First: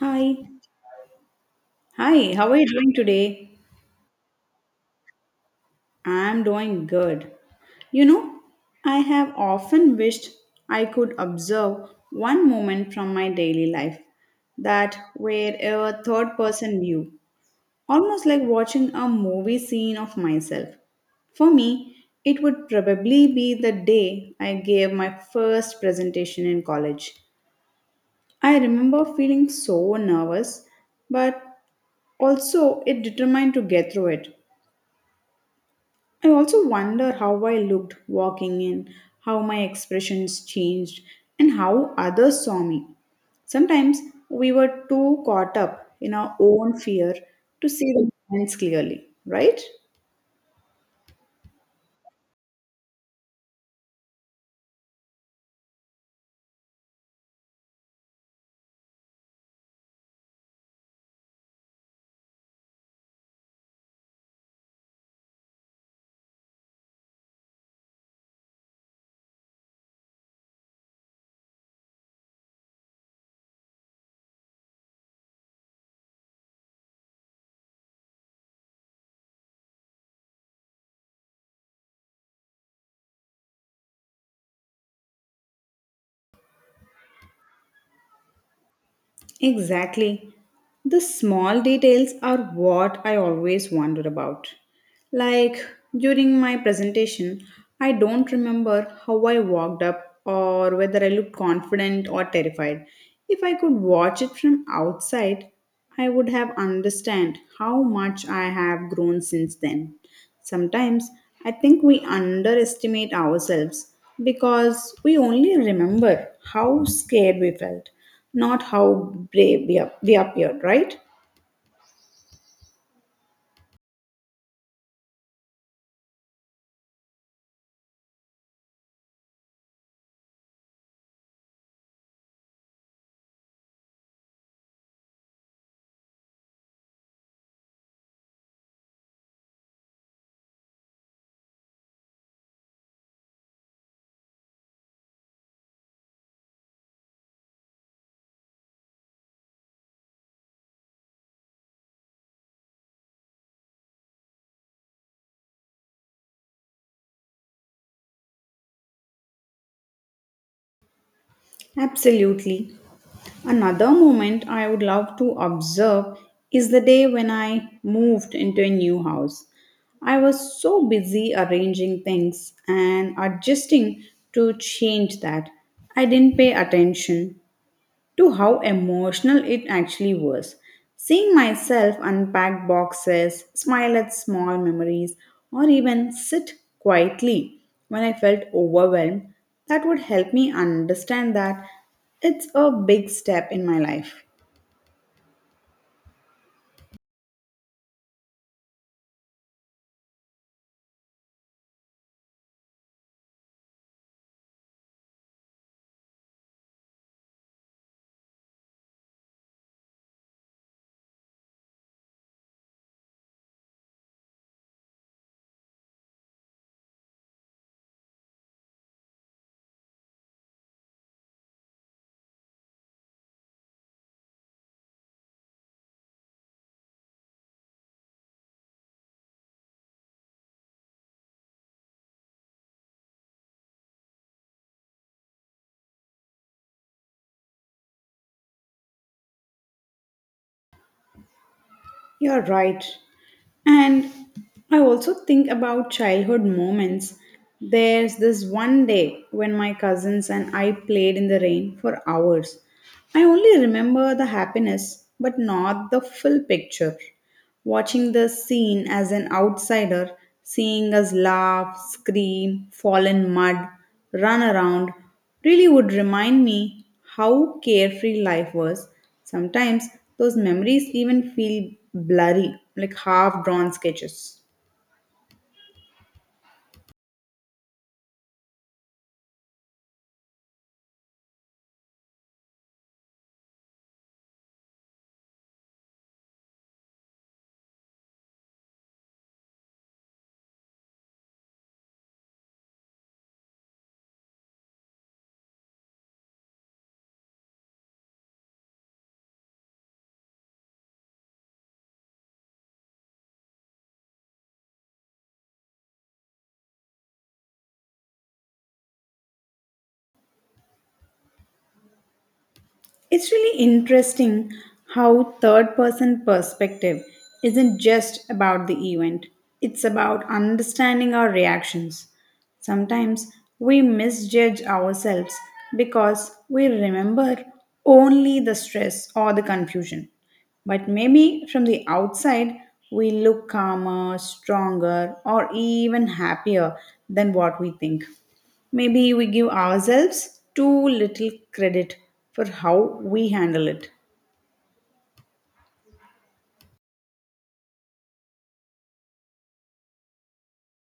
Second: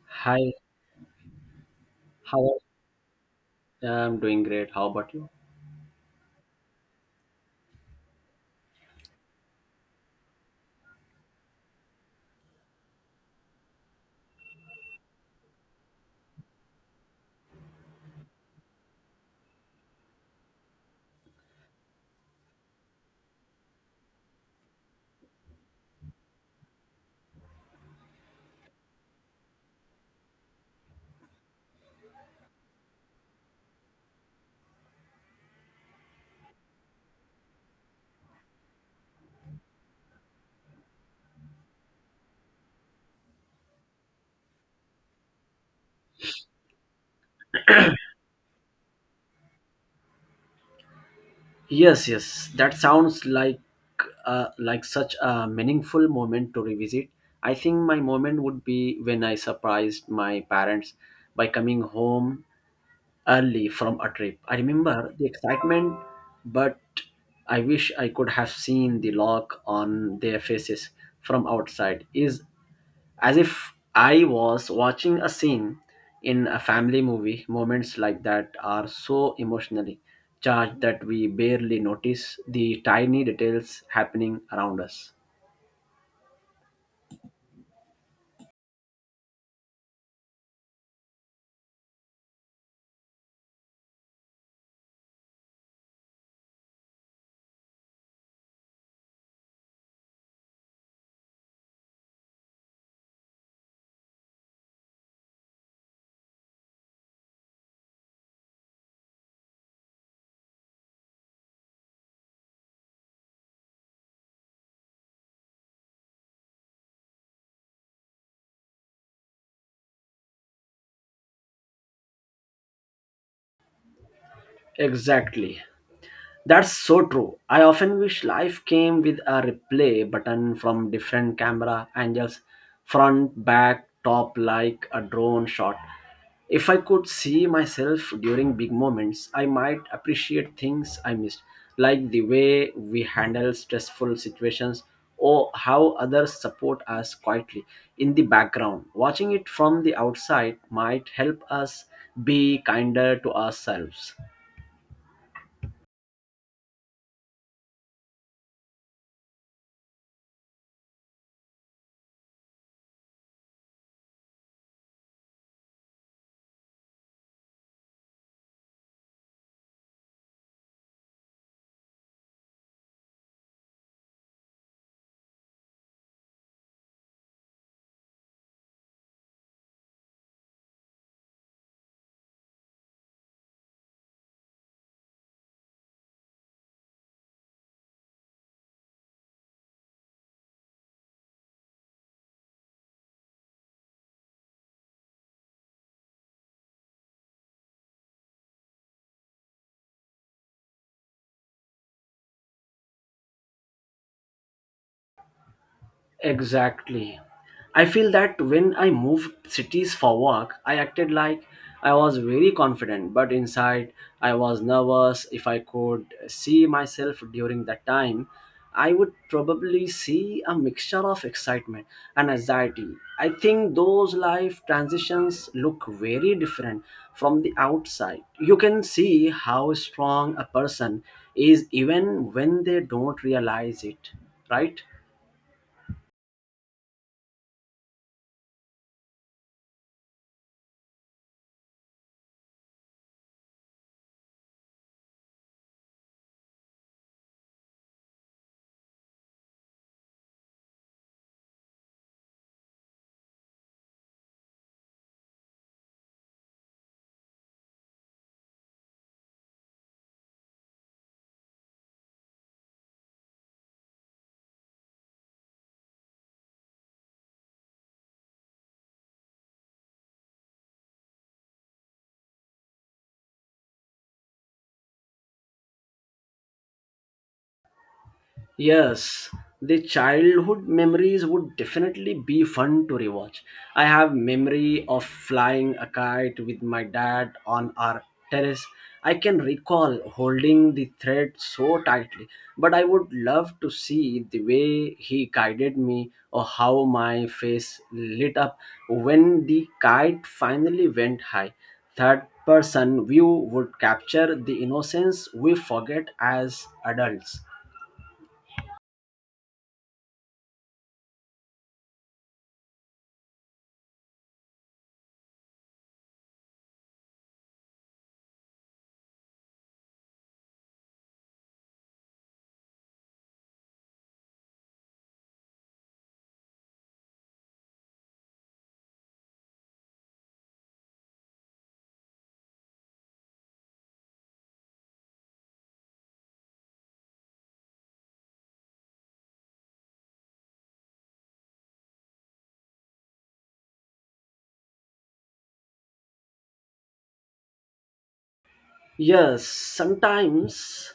Hi. Hi, Hi, how how are you doing today? are I'm doing great. How about you? I'm doing good. You know, I have often wished I could observe one moment from my daily life that were a third person view, almost like watching a movie scene of myself. For me, it would probably be the day I gave my first presentation in college. I remember feeling so nervous, but also it determined to get through it. I also wonder how I looked walking in, how my expressions changed, and how others saw me. Sometimes we were too caught up in our own fear to see the signs clearly, right? Yes. That sounds like such a meaningful moment to revisit. I think my moment would be when I surprised my parents by coming home early from a trip. I remember the excitement, but I wish I could have seen the look on their faces from outside. Is As if I was watching a scene in a family movie. Moments like that are so emotionally charged that we barely notice the tiny details happening around us. Exactly. The small details are what I always wondered about. Like during my presentation, I don't remember how I walked up or whether I looked confident or terrified. If I could watch it from outside, I would have understand how much I have grown since then. Sometimes I think we underestimate ourselves because we only remember how scared we felt, not how brave we appeared, right? Exactly. That's so true. I often wish life came with a replay button from different camera angles, front, back, top, like a drone shot. If I could see myself during big moments, I might appreciate things I missed, like the way we handle stressful situations or how others support us quietly in the background. Watching it from the outside might help us be kinder to ourselves. Absolutely. Another moment I would love to observe is the day when I moved into a new house. I was so busy arranging things and adjusting to change that I didn't pay attention to how emotional it actually was. Seeing myself unpack boxes, smile at small memories, or even sit quietly when I felt overwhelmed, that would help me understand that it's a big step in my life. Exactly. I feel that when I moved cities for work, I acted like I was very confident, but inside I was nervous. If I could see myself during that time, I would probably see a mixture of excitement and anxiety. I think those life transitions look very different from the outside. You can see how strong a person is even when they don't realize it, right? You're right. And I also think about childhood moments. There's this one day when my cousins and I played in the rain for hours. I only remember the happiness, but not the full picture. Watching the scene as an outsider, seeing us laugh, scream, fall in mud, run around, really would remind me how carefree life was. Sometimes those memories even feel blurry, like half drawn sketches. Yes, the childhood memories would definitely be fun to rewatch. I have memory of flying a kite with my dad on our terrace. I can recall holding the thread so tightly, but I would love to see the way he guided me or how my face lit up when the kite finally went high. Third person view would capture the innocence we forget as adults. It's really interesting how third person perspective isn't just about the event, it's about understanding our reactions. Sometimes we misjudge ourselves because we remember only the stress or the confusion. But maybe from the outside, we look calmer, stronger, or even happier than what we think. Maybe we give ourselves too little credit for how we handle it. Yes, sometimes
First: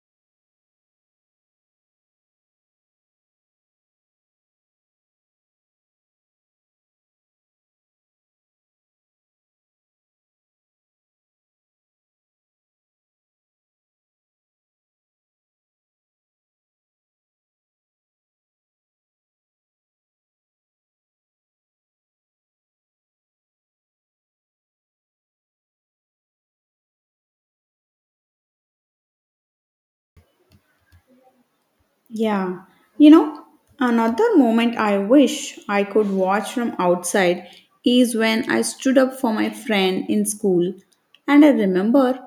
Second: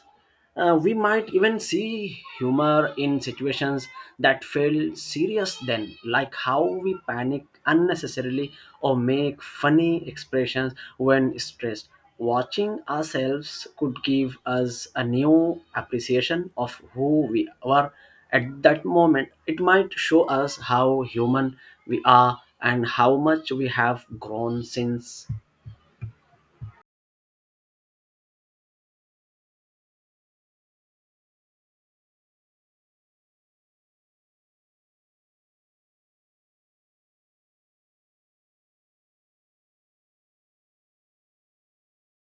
we might even see humor in situations that feel serious, then, like how we panic unnecessarily or make funny expressions when stressed. Watching ourselves could give us a new appreciation of who we were at that moment. It might show us how human we are and how much we have grown since. Yeah. You know, another moment I wish I could watch from outside is when I stood up for my friend in school. And I remember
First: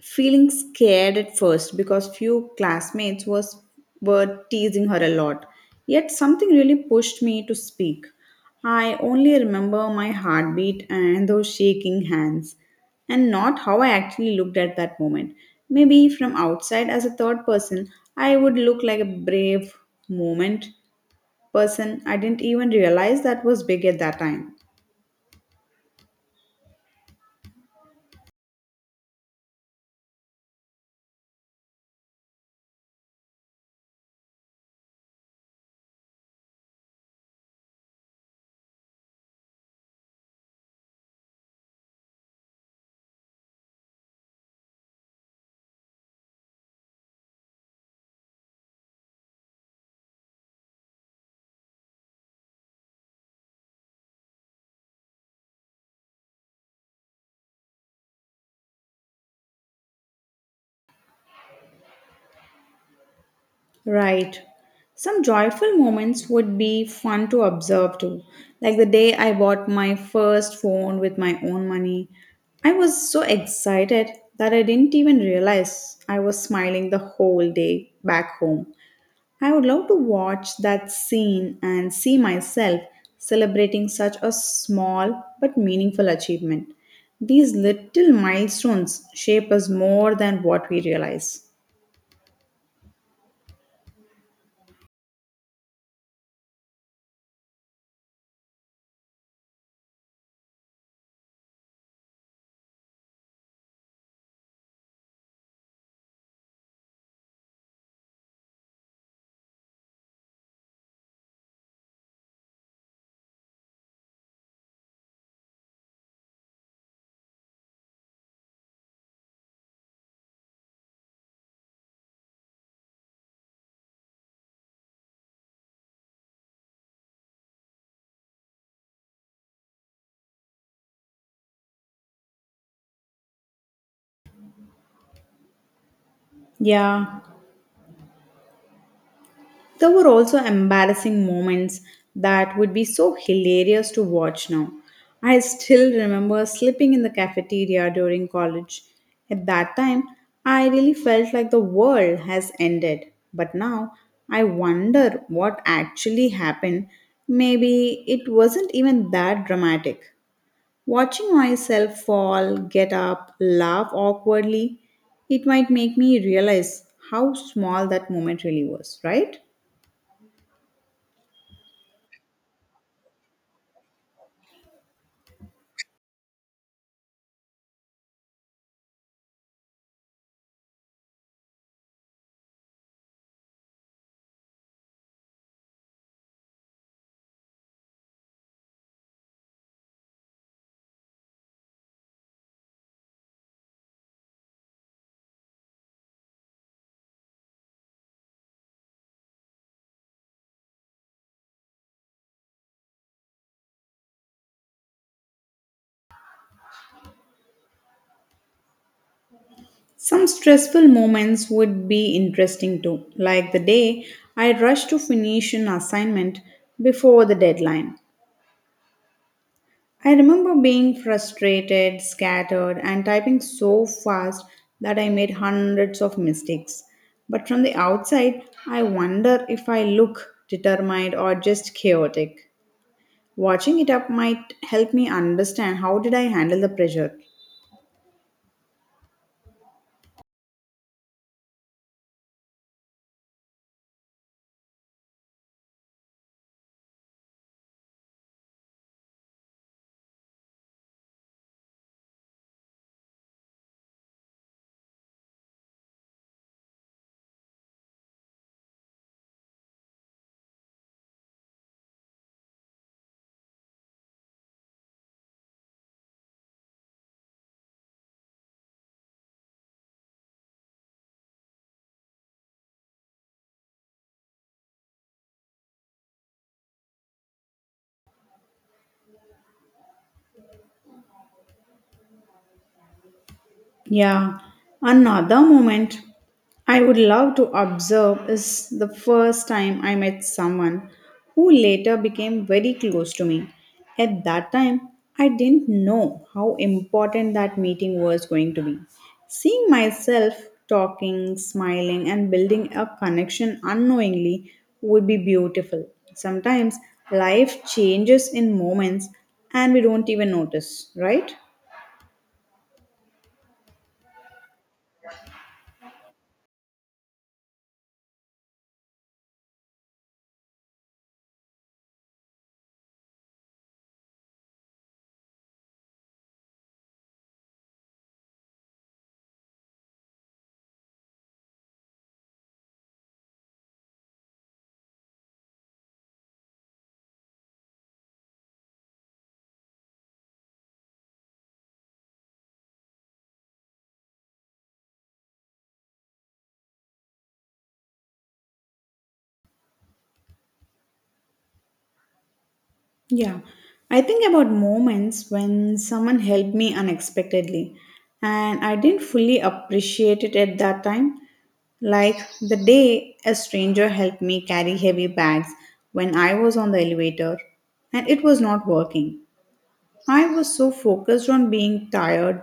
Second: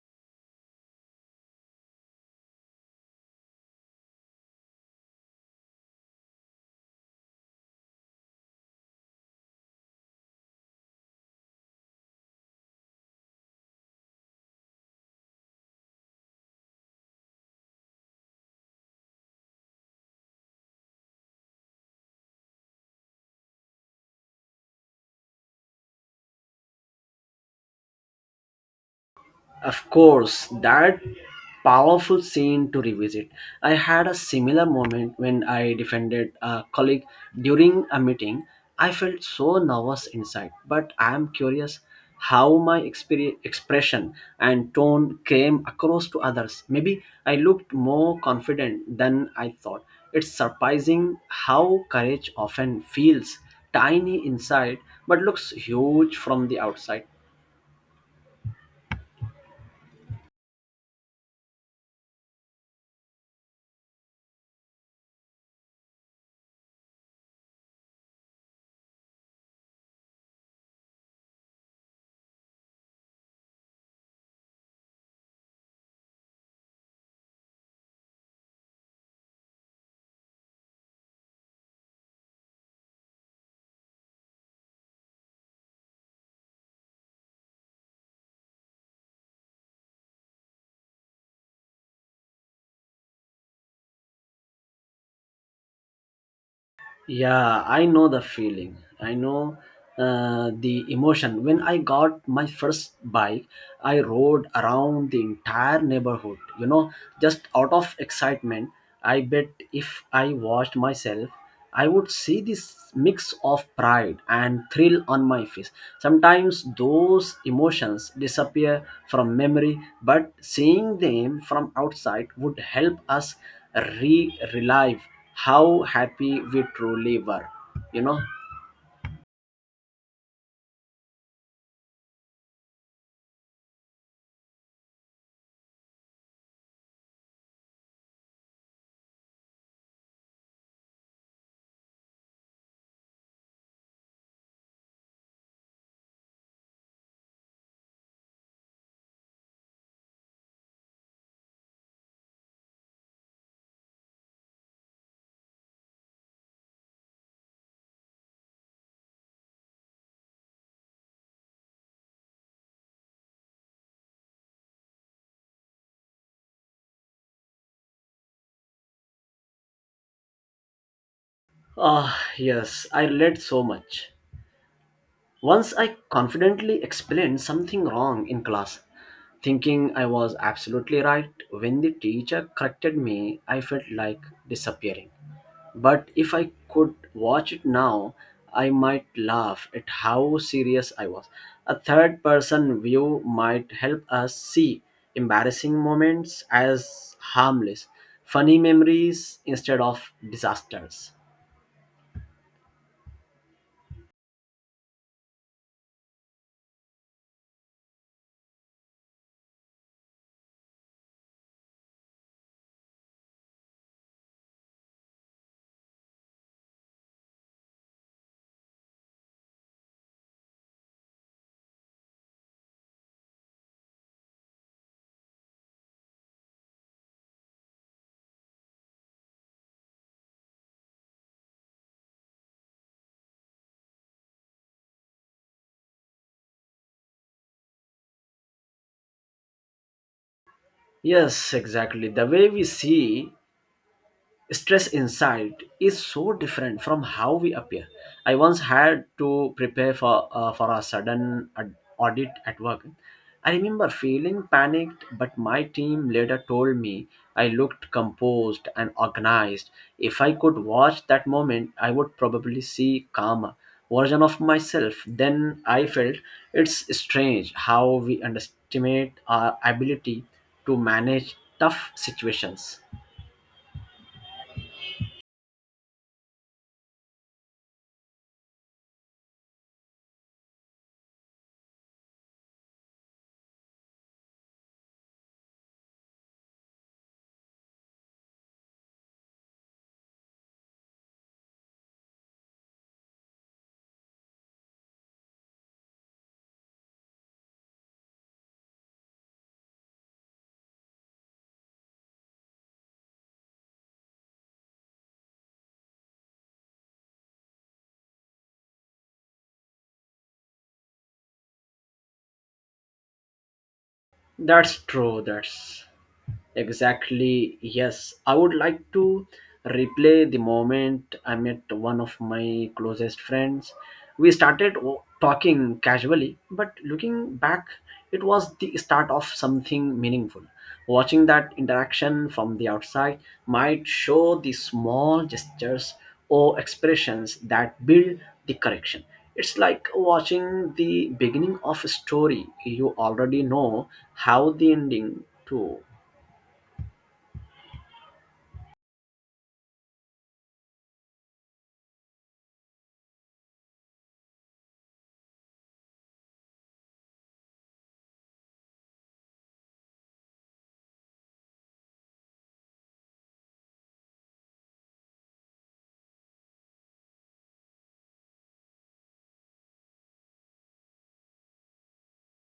feeling scared at first because few classmates was were teasing her a lot, yet something really pushed me to speak. I only remember my heartbeat and those shaking hands, and not how I actually looked at that moment. Maybe from outside as a third person, I would look like a brave moment person. I didn't even realize that was big at that time. Of course, that powerful scene to revisit. I had a similar moment when I defended a colleague during a meeting. I felt so nervous inside, but I am curious how my expression and tone came across to others. Maybe I looked more confident than I thought. It's surprising how courage often feels tiny inside but looks huge from the outside. Right. Some joyful moments would be fun to observe too. Like the day I bought my first phone with my own money. I was so excited that I didn't even realize I was smiling the whole day back home. I would love to watch that scene and see myself celebrating such a small but meaningful achievement. These little milestones shape us more than what we realize. Yeah, I know the feeling. I know the emotion. When I got my first bike, I rode around the entire neighborhood, you know, just out of excitement. I bet if I watched myself, I would see this mix of pride and thrill on my face. Sometimes those emotions disappear from memory, but seeing them from outside would help us re relive how happy we truly were you know Yeah, there were also embarrassing moments that would be so hilarious to watch now. I still remember slipping in the cafeteria during college. At that time, I really felt like the world has ended. But now, I wonder what actually happened. Maybe it wasn't even that dramatic. Watching myself fall, get up, laugh awkwardly, it might make me realize how small that moment really was, right? ah, yes, I relate so much. Once I confidently explained something wrong in class, thinking I was absolutely right. When the teacher corrected me, I felt like disappearing. But if I could watch it now, I might laugh at how serious I was. A third person view might help us see embarrassing moments as harmless, funny memories instead of disasters. Some stressful moments would be interesting too, like the day I rushed to finish an assignment before the deadline. I remember being frustrated, scattered, and typing so fast that I made hundreds of mistakes. But from the outside, I wonder if I look determined or just chaotic. Watching it up might help me understand how did I handle the pressure. Yes, exactly. The way we see stress inside is so different from how we appear. I once had to prepare for a sudden audit at work. I remember feeling panicked, but my team later told me I looked composed and organized. If I could watch that moment, I would probably see calmer version of myself. Then I felt it's strange how we underestimate our ability to manage tough situations. Yeah, another moment I would love to observe is the first time I met someone who later became very close to me. At that time, I didn't know how important that meeting was going to be. Seeing myself talking, smiling, and building a connection unknowingly would be beautiful. Sometimes life changes in moments and we don't even notice, right? That's true. That's Exactly, yes. I would like to replay the moment I met one of my closest friends. We started talking casually, but looking back, it was the start of something meaningful. Watching that interaction from the outside might show the small gestures or expressions that build the correction. It's like watching the beginning of a story you already know how the ending to. Yeah, I think about moments when someone helped me unexpectedly and I didn't fully appreciate it at that time. Like the day a stranger helped me carry heavy bags when I was on the elevator and it was not working. I was so focused on being tired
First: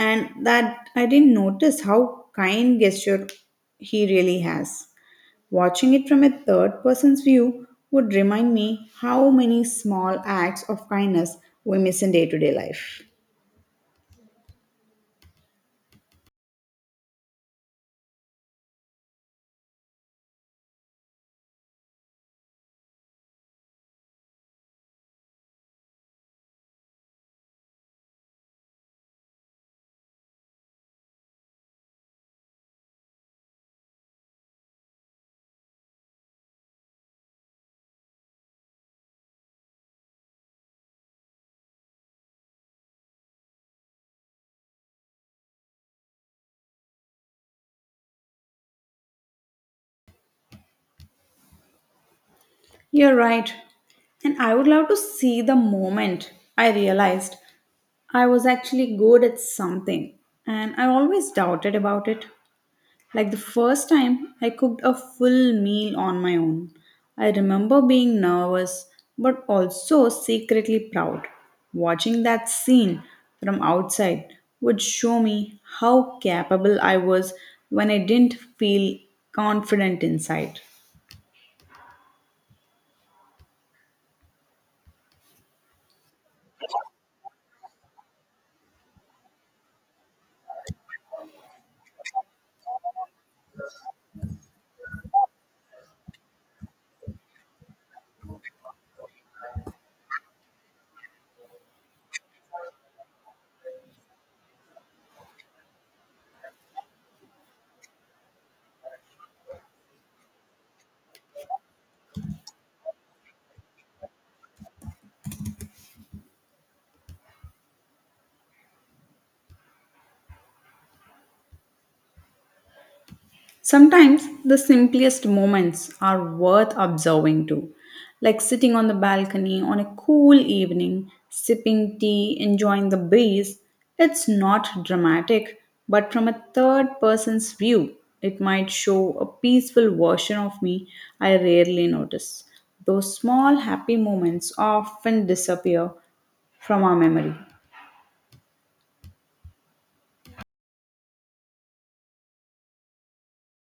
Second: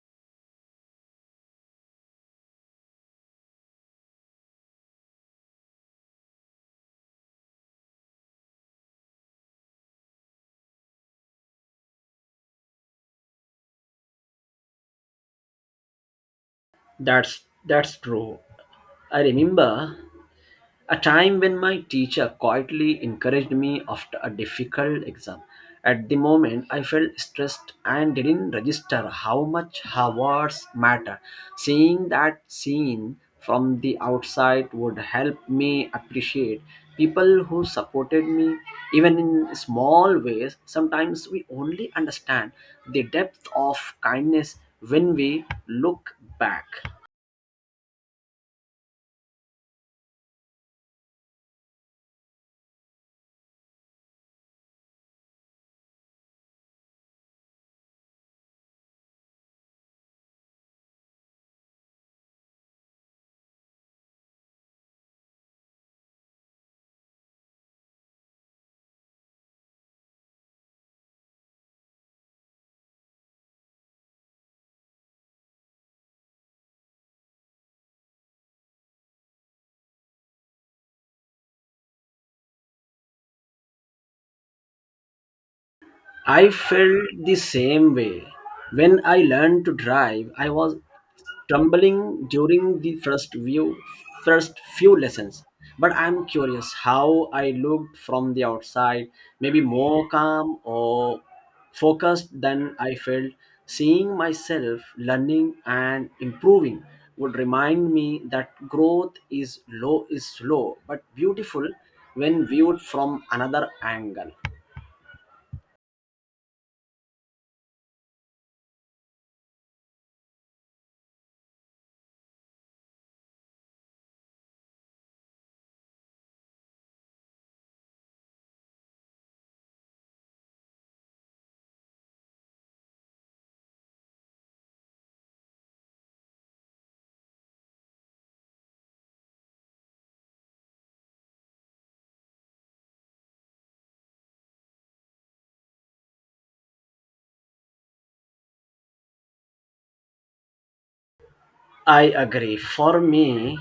and that I didn't notice how kind gesture he really has. Watching it from a third person's view would remind me how many small acts of kindness we miss in day to day life. That's true. I remember a time when my teacher quietly encouraged me after a difficult exam. At the moment, I felt stressed and didn't register how much her words matter. Seeing that scene from the outside would help me appreciate people who supported me, even in small ways. Sometimes we only understand the depth of kindness when we look back. You're right. And I would love to see the moment I realized I was actually good at something and I always doubted about it. Like the first time I cooked a full meal on my own, I remember being nervous but also secretly proud. Watching that scene from outside would show me how capable I was when I didn't feel confident inside. I felt the same way. When I learned to drive, I was stumbling during first few lessons. But I'm curious how I looked from the outside, maybe more calm or focused than I felt. Seeing myself learning and improving would remind me that growth is slow but beautiful when viewed from another angle. Sometimes the simplest moments are worth observing too, like sitting on the balcony on a cool evening, sipping tea, enjoying the breeze. It's not dramatic, but from a third person's view, it might show a peaceful version of me I rarely notice. Those small happy moments often disappear from our memory. I agree. For me,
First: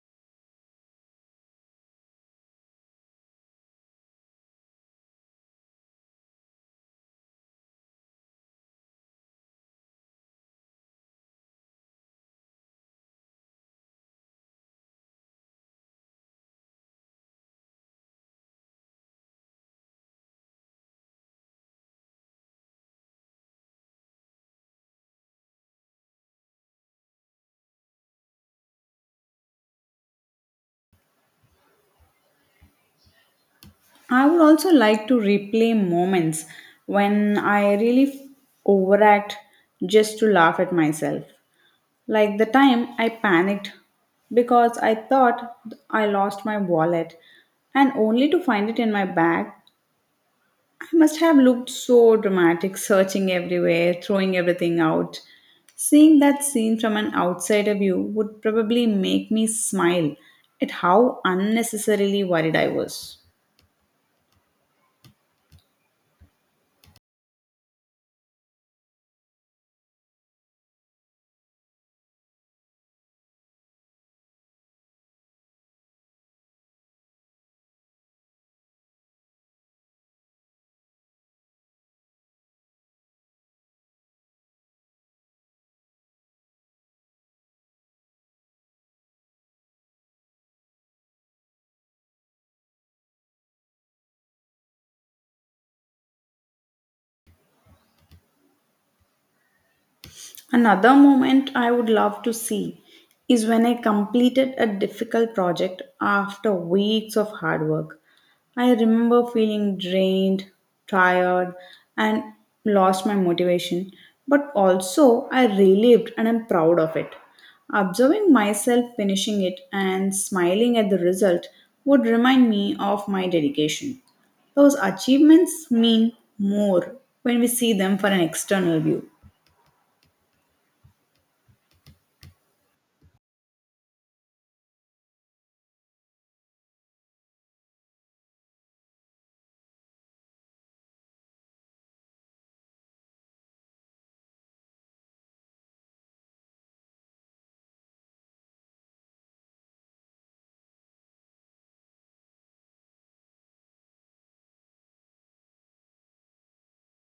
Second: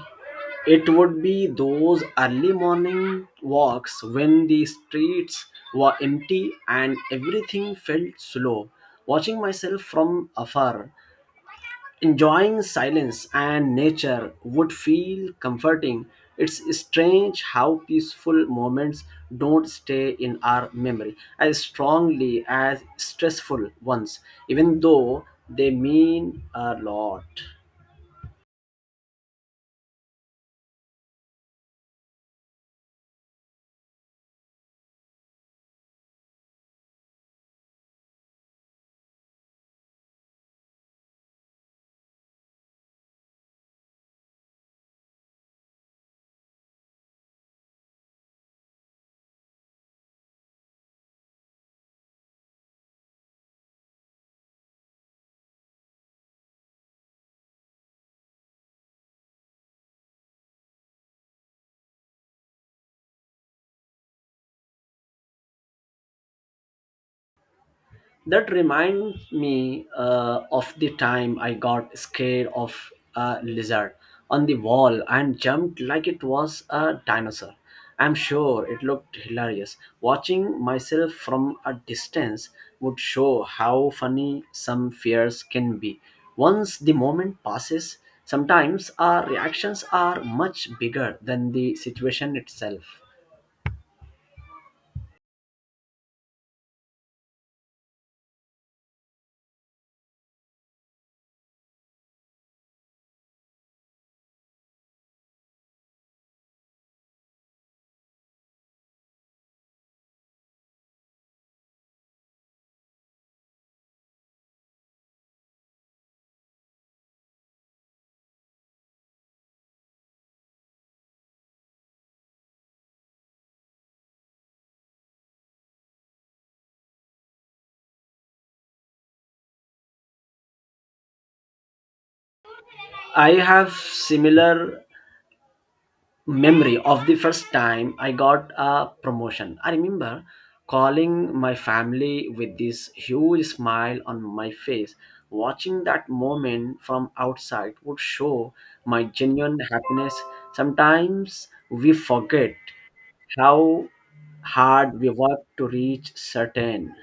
it would be those early morning walks when the streets were empty and everything felt slow. Watching myself from afar, enjoying silence and nature would feel comforting. It's strange how peaceful moments don't stay in our memory as strongly as stressful ones, even though they mean a lot. I would also like to replay moments when I really overact just to laugh at myself. Like the time I panicked because I thought I lost my wallet and only to find it in my bag. I must have looked so dramatic, searching everywhere, throwing everything out. Seeing that scene from an outsider view would probably make me smile at how unnecessarily worried I was. That reminds me of the time I got scared of a lizard on the wall and jumped like it was a dinosaur. I'm sure it looked hilarious. Watching myself from a distance would show how funny some fears can be. Once the moment passes, sometimes our reactions are much bigger than the situation itself. Another moment I would love to see is when I completed a difficult project after weeks of hard work. I remember feeling drained, tired, and lost my motivation, but also I relived and I'm proud of it. Observing myself finishing it and smiling at the result would remind me of my dedication. Those achievements mean more when we see them for an external view. I have similar memory of the first time I got a promotion. I remember calling my family with this huge smile on my face. Watching that moment from outside would show my genuine happiness. Sometimes we forget how hard we work to reach certain.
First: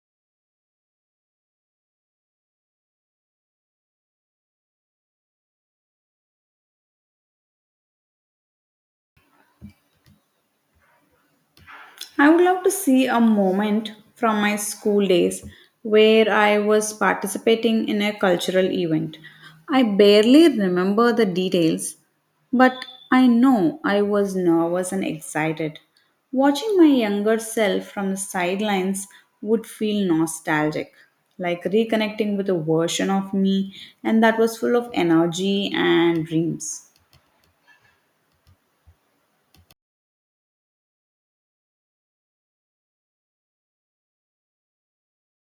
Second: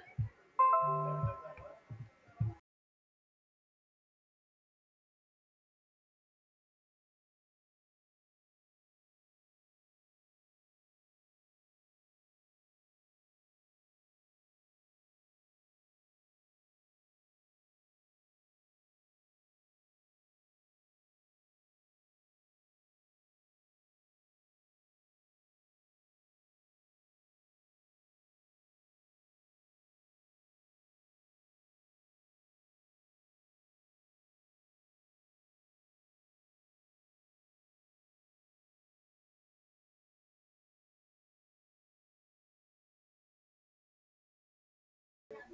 I would love to see a moment from my school days where I was participating in a cultural event. I barely remember the details, but I know I was nervous and excited. Watching my younger self from the sidelines would feel nostalgic, like reconnecting with a version of me, and that was full of energy and dreams.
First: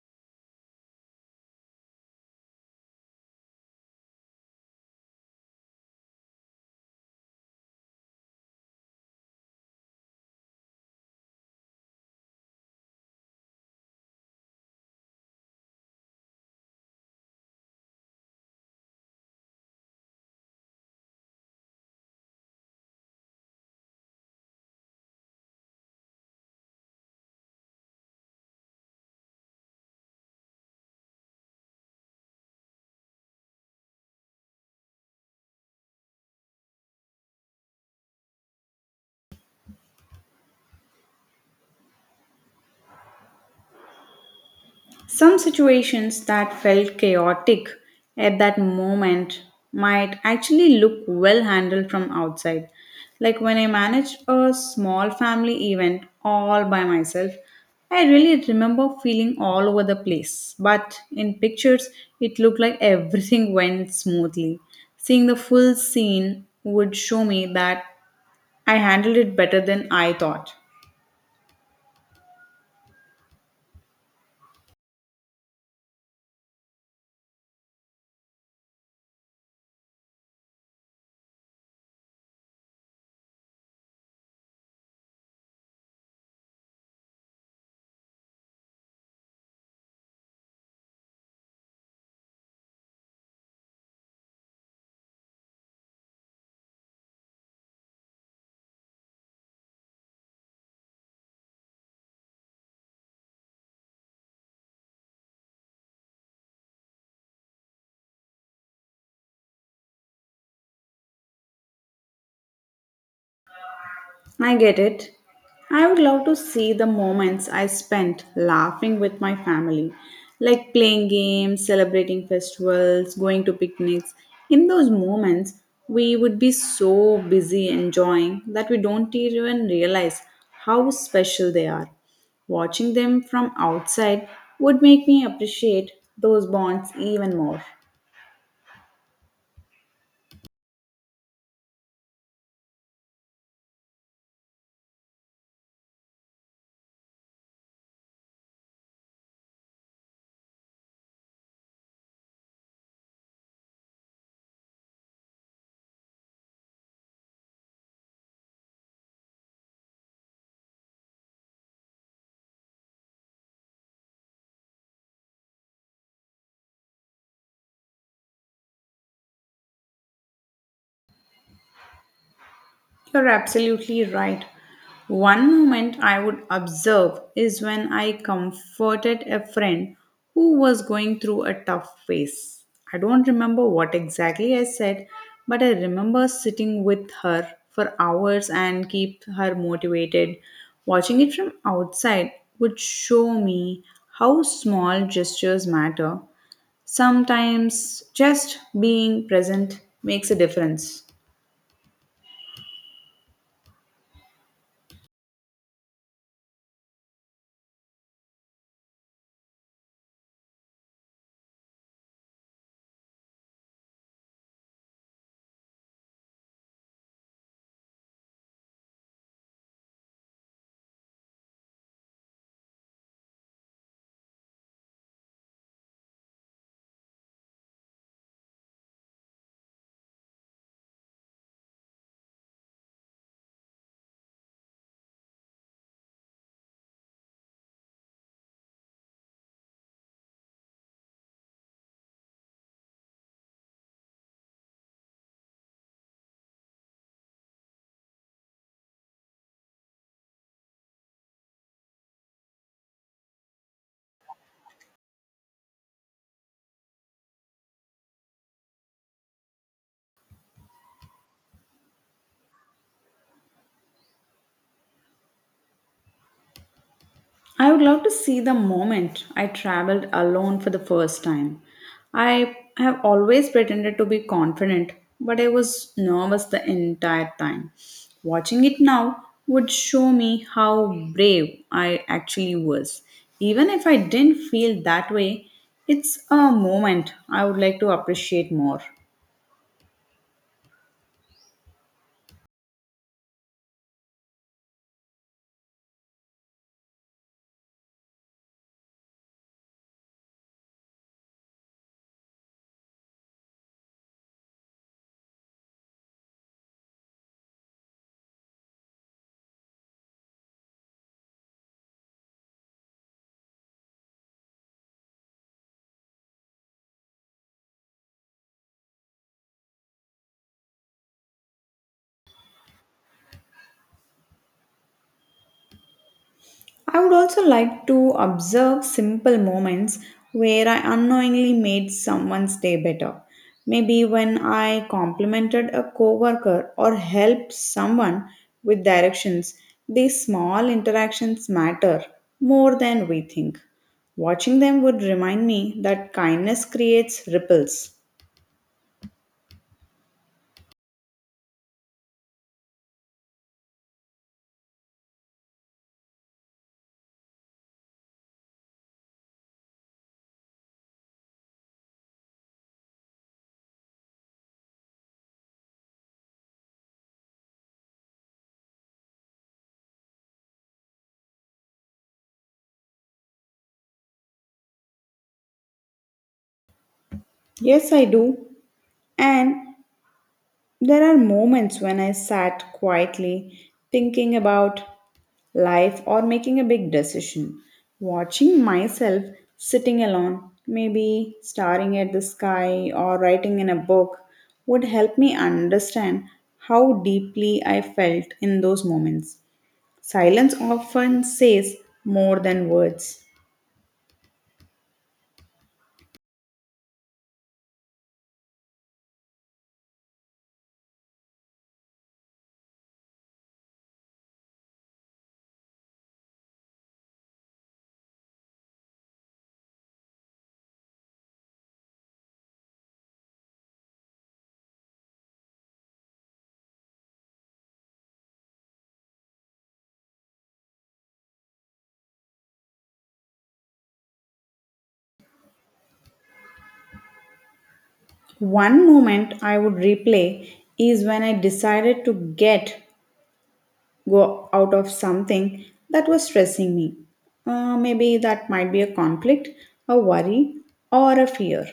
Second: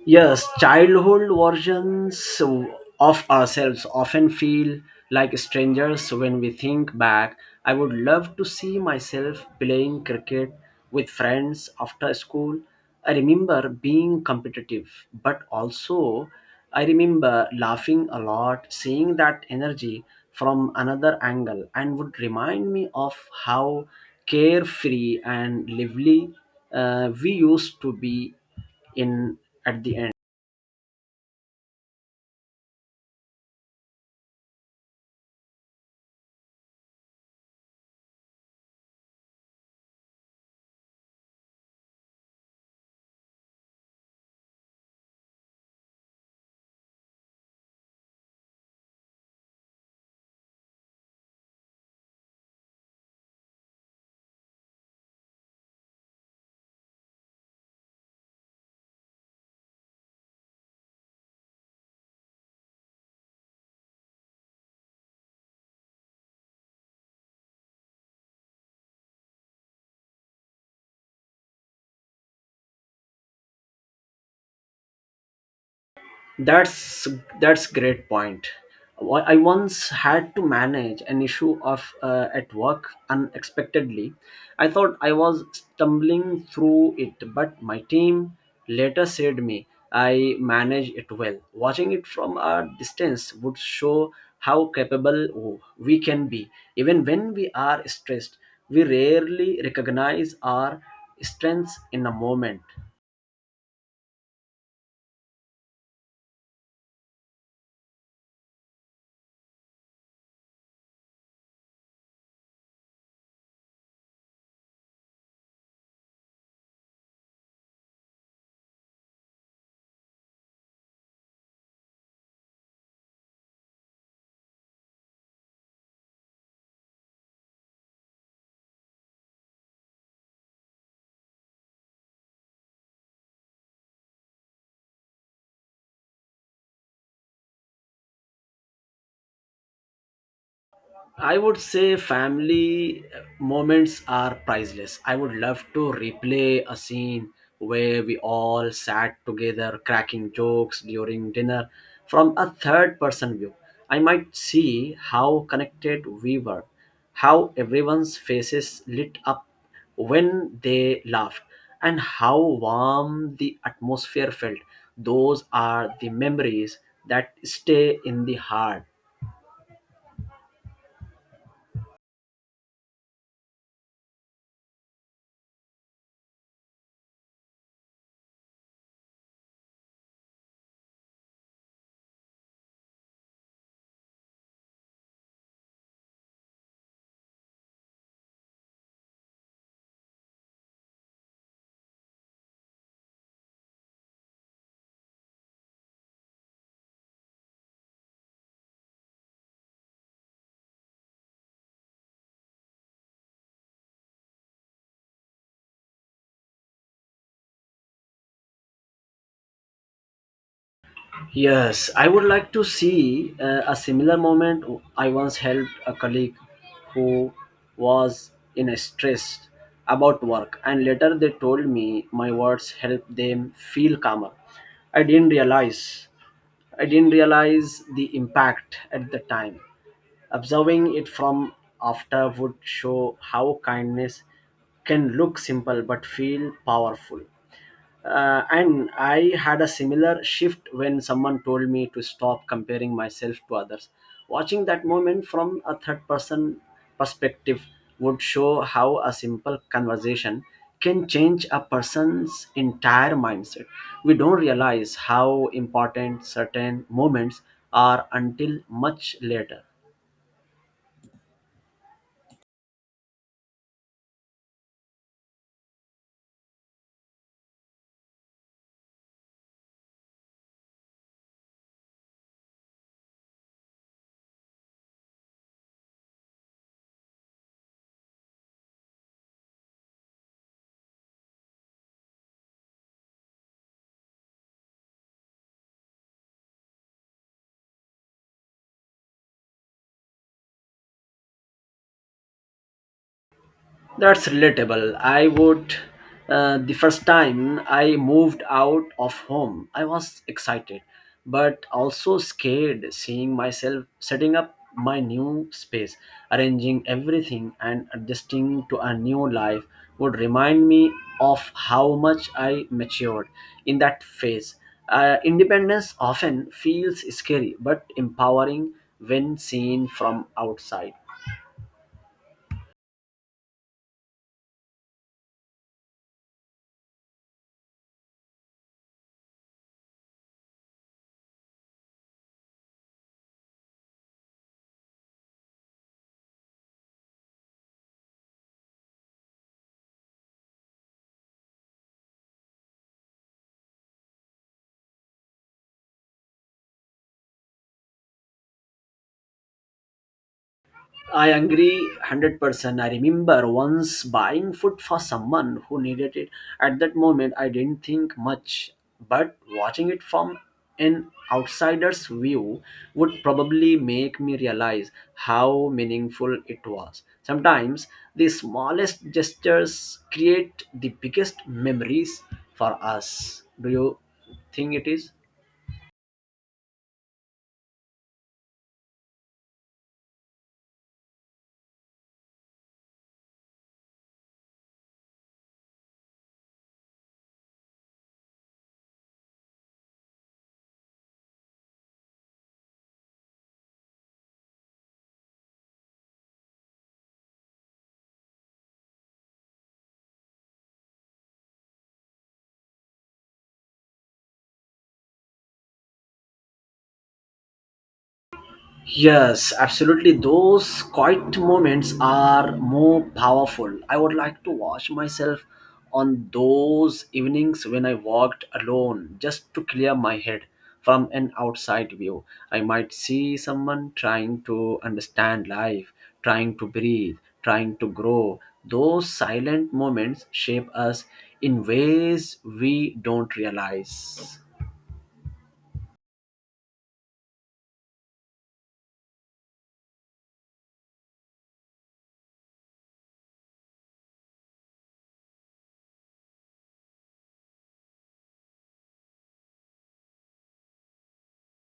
Yes, childhood versions of ourselves often feel like strangers when we think back. I would love to see myself playing cricket with friends after school. I remember being competitive, but also I remember laughing a lot, seeing that energy from another angle, and would remind me of how carefree and lively we used to be in at the end. Some situations that felt chaotic at that moment might actually look well handled from outside. Like when I managed a small family event all by myself, I really remember feeling all over the place. But in pictures, it looked like everything went smoothly. Seeing the full scene would show me that I handled it better than I thought. that's that's great point. I once had to manage an issue of at work unexpectedly. I thought I was stumbling through it, but my team later said me I managed it well. Watching it from a distance would show how capable we can be even when we are stressed. We rarely recognize our strengths in a moment. I get it. I would love to see the moments I spent laughing with my family, like playing games, celebrating festivals, going to picnics. In those moments, we would be so busy enjoying that we don't even realize how special they are. Watching them from outside would make me appreciate those bonds even more. I would say family moments are priceless. I would love to replay a scene where we all sat together cracking jokes during dinner from a third person view. I might see how connected we were, how everyone's faces lit up when they laughed, and how warm the atmosphere felt. Those are the memories that stay in the heart. You're absolutely right. One moment I would observe is when I comforted a friend who was going through a tough phase. I don't remember what exactly I said, but I remember sitting with her for hours and keep her motivated. Watching it from outside would show me how small gestures matter. Sometimes just being present makes a difference. Yes, I would like to see a similar moment. I once helped a colleague who was in a stress about work, and later they told me my words helped them feel calmer. I didn't realize. I didn't realize the impact at the time. Observing it from after would show how kindness can look simple but feel powerful. And I had a similar shift when someone told me to stop comparing myself to others. Watching that moment from a third person perspective would show how a simple conversation can change a person's entire mindset. We don't realize how important certain moments are until much later. I would love to see the moment I traveled alone for the first time. I have always pretended to be confident, but I was nervous the entire time. Watching it now would show me how brave I actually was. Even if I didn't feel that way, it's a moment I would like to appreciate more. That's relatable. I would. The first time I moved out of home, I was excited, but also scared seeing myself setting up my new space, arranging everything, and adjusting to a new life would remind me of how much I matured in that phase. Independence often feels scary but empowering when seen from outside. I would also like to observe simple moments where I unknowingly made someone's day better. Maybe when I complimented a coworker or helped someone with directions, these small interactions matter more than we think. Watching them would remind me that kindness creates ripples. I agree 100%. I remember once buying food for someone who needed it. At that moment, I didn't think much, but watching it from an outsider's view would probably make me realize how meaningful it was. Sometimes the smallest gestures create the biggest memories for us. Do you think it is? Yes, I do. And there are moments when I sat quietly thinking about life or making a big decision, watching myself sitting alone, maybe staring at the sky or writing in a book would help me understand how deeply I felt in those moments. Silence often says more than words. Yes, absolutely. Those quiet moments are more powerful. I would like to watch myself on those evenings when I walked alone just to clear my head from an outside view. I might see someone trying to understand life, trying to breathe, trying to grow. Those silent moments shape us in ways we don't realize. One moment I would replay is when I decided to get go out of something that was stressing me. Maybe that might be a conflict, a worry, or a fear.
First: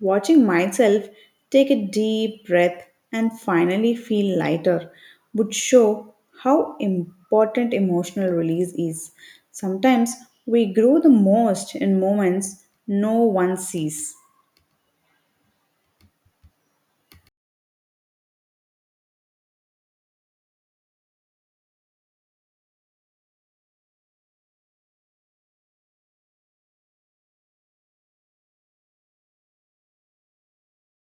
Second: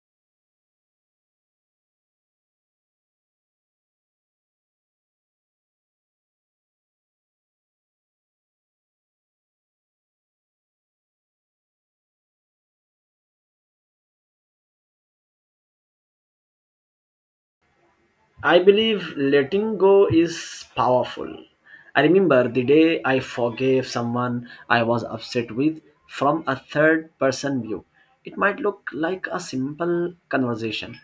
Watching myself take a deep breath and finally feel lighter would show how important emotional release is. Sometimes we grow the most in moments no one sees. I believe letting go is powerful. I remember the day I forgave someone I was upset with from a third person view. It might look like a simple conversation,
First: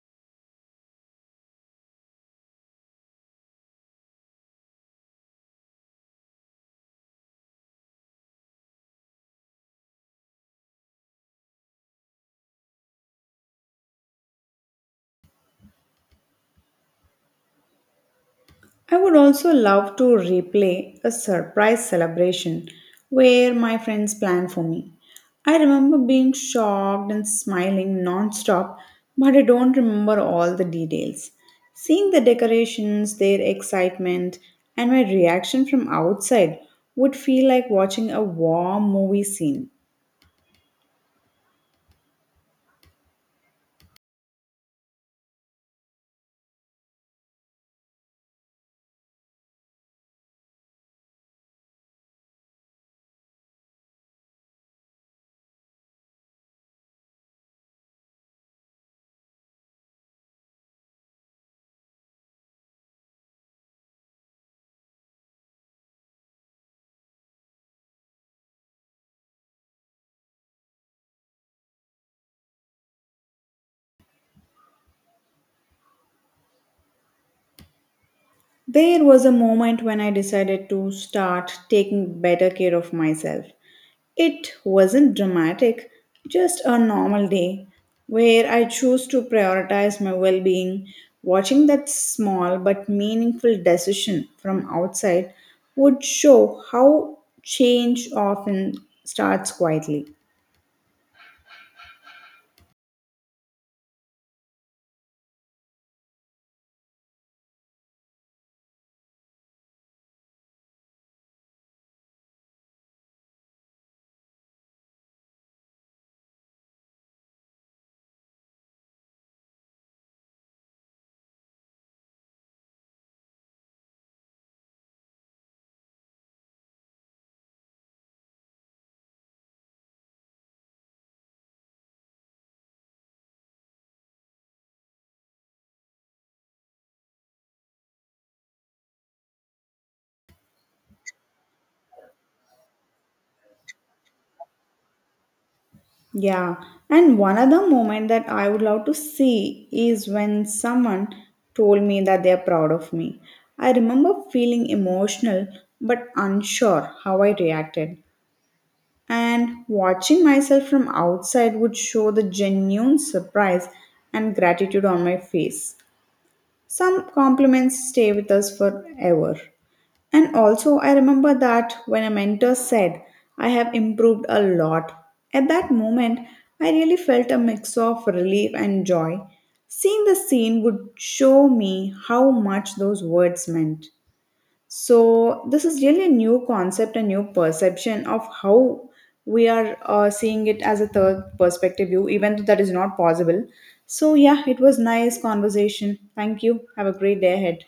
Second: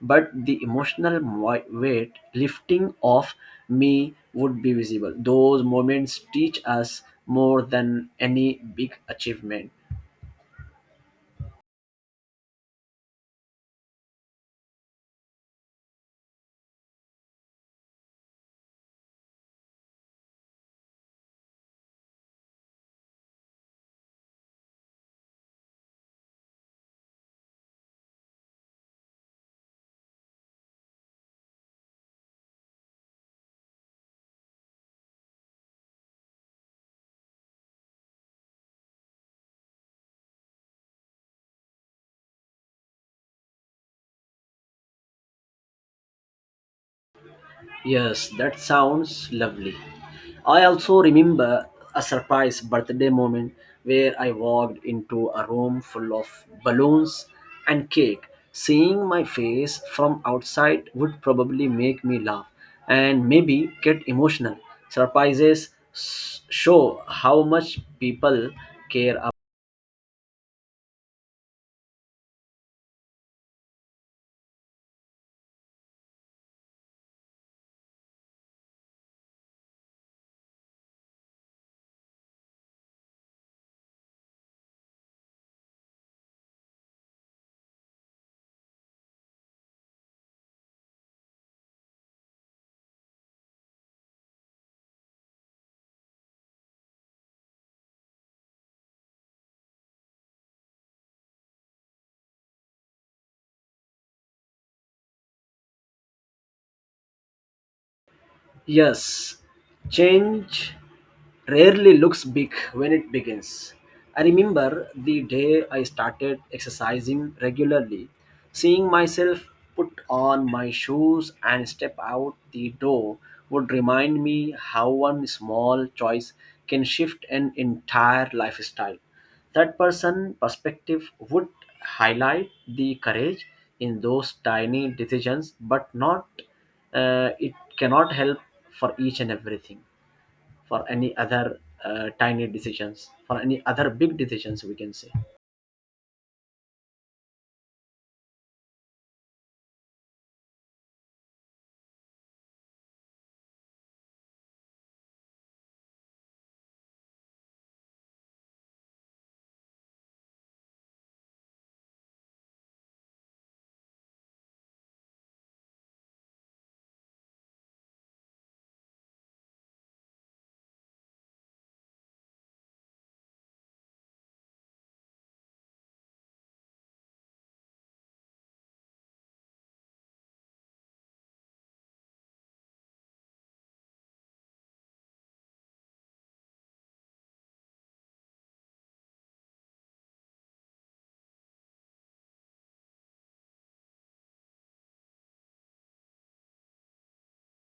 but the emotional weight lifting off me would be visible. Those moments teach us more than any big achievement. I would also love to replay a surprise celebration where my friends planned for me. I remember being shocked and smiling non-stop, but I don't remember all the details. Seeing the decorations, their excitement, and my reaction from outside would feel like watching a warm movie scene. Yes, that sounds lovely. I also remember a surprise birthday moment where I walked into a room full of balloons and cake. Seeing my face from outside would probably make me laugh and maybe get emotional. Surprises show how much people care. There was a moment when I decided to start taking better care of myself. It wasn't dramatic, just a normal day where I chose to prioritize my well being. Watching that small but meaningful decision from outside would show how change often starts quietly. Yes, change rarely looks big when it begins. I remember the day I started exercising regularly, seeing myself put on my shoes and step out the door would remind me how one small choice can shift an entire lifestyle. Third person perspective would highlight the courage in those tiny decisions, but not it cannot help for each and everything, for any other tiny decisions, for any other big decisions, we can say. Yeah, and one other moment that I would love to see is when someone told me that they are proud of me. I remember feeling emotional but unsure how I reacted, and watching myself from outside would show the genuine surprise and gratitude on my face. Some compliments stay with us forever. And also, I remember that when a mentor said, I have improved a lot, at that moment, I really felt a mix of relief and joy. Seeing the scene would show me how much those words meant. So, this is really a new concept, a new perception of how we are seeing it as a third perspective view, even though that is not possible. So, yeah, it was nice conversation. Thank you. Have a great day ahead.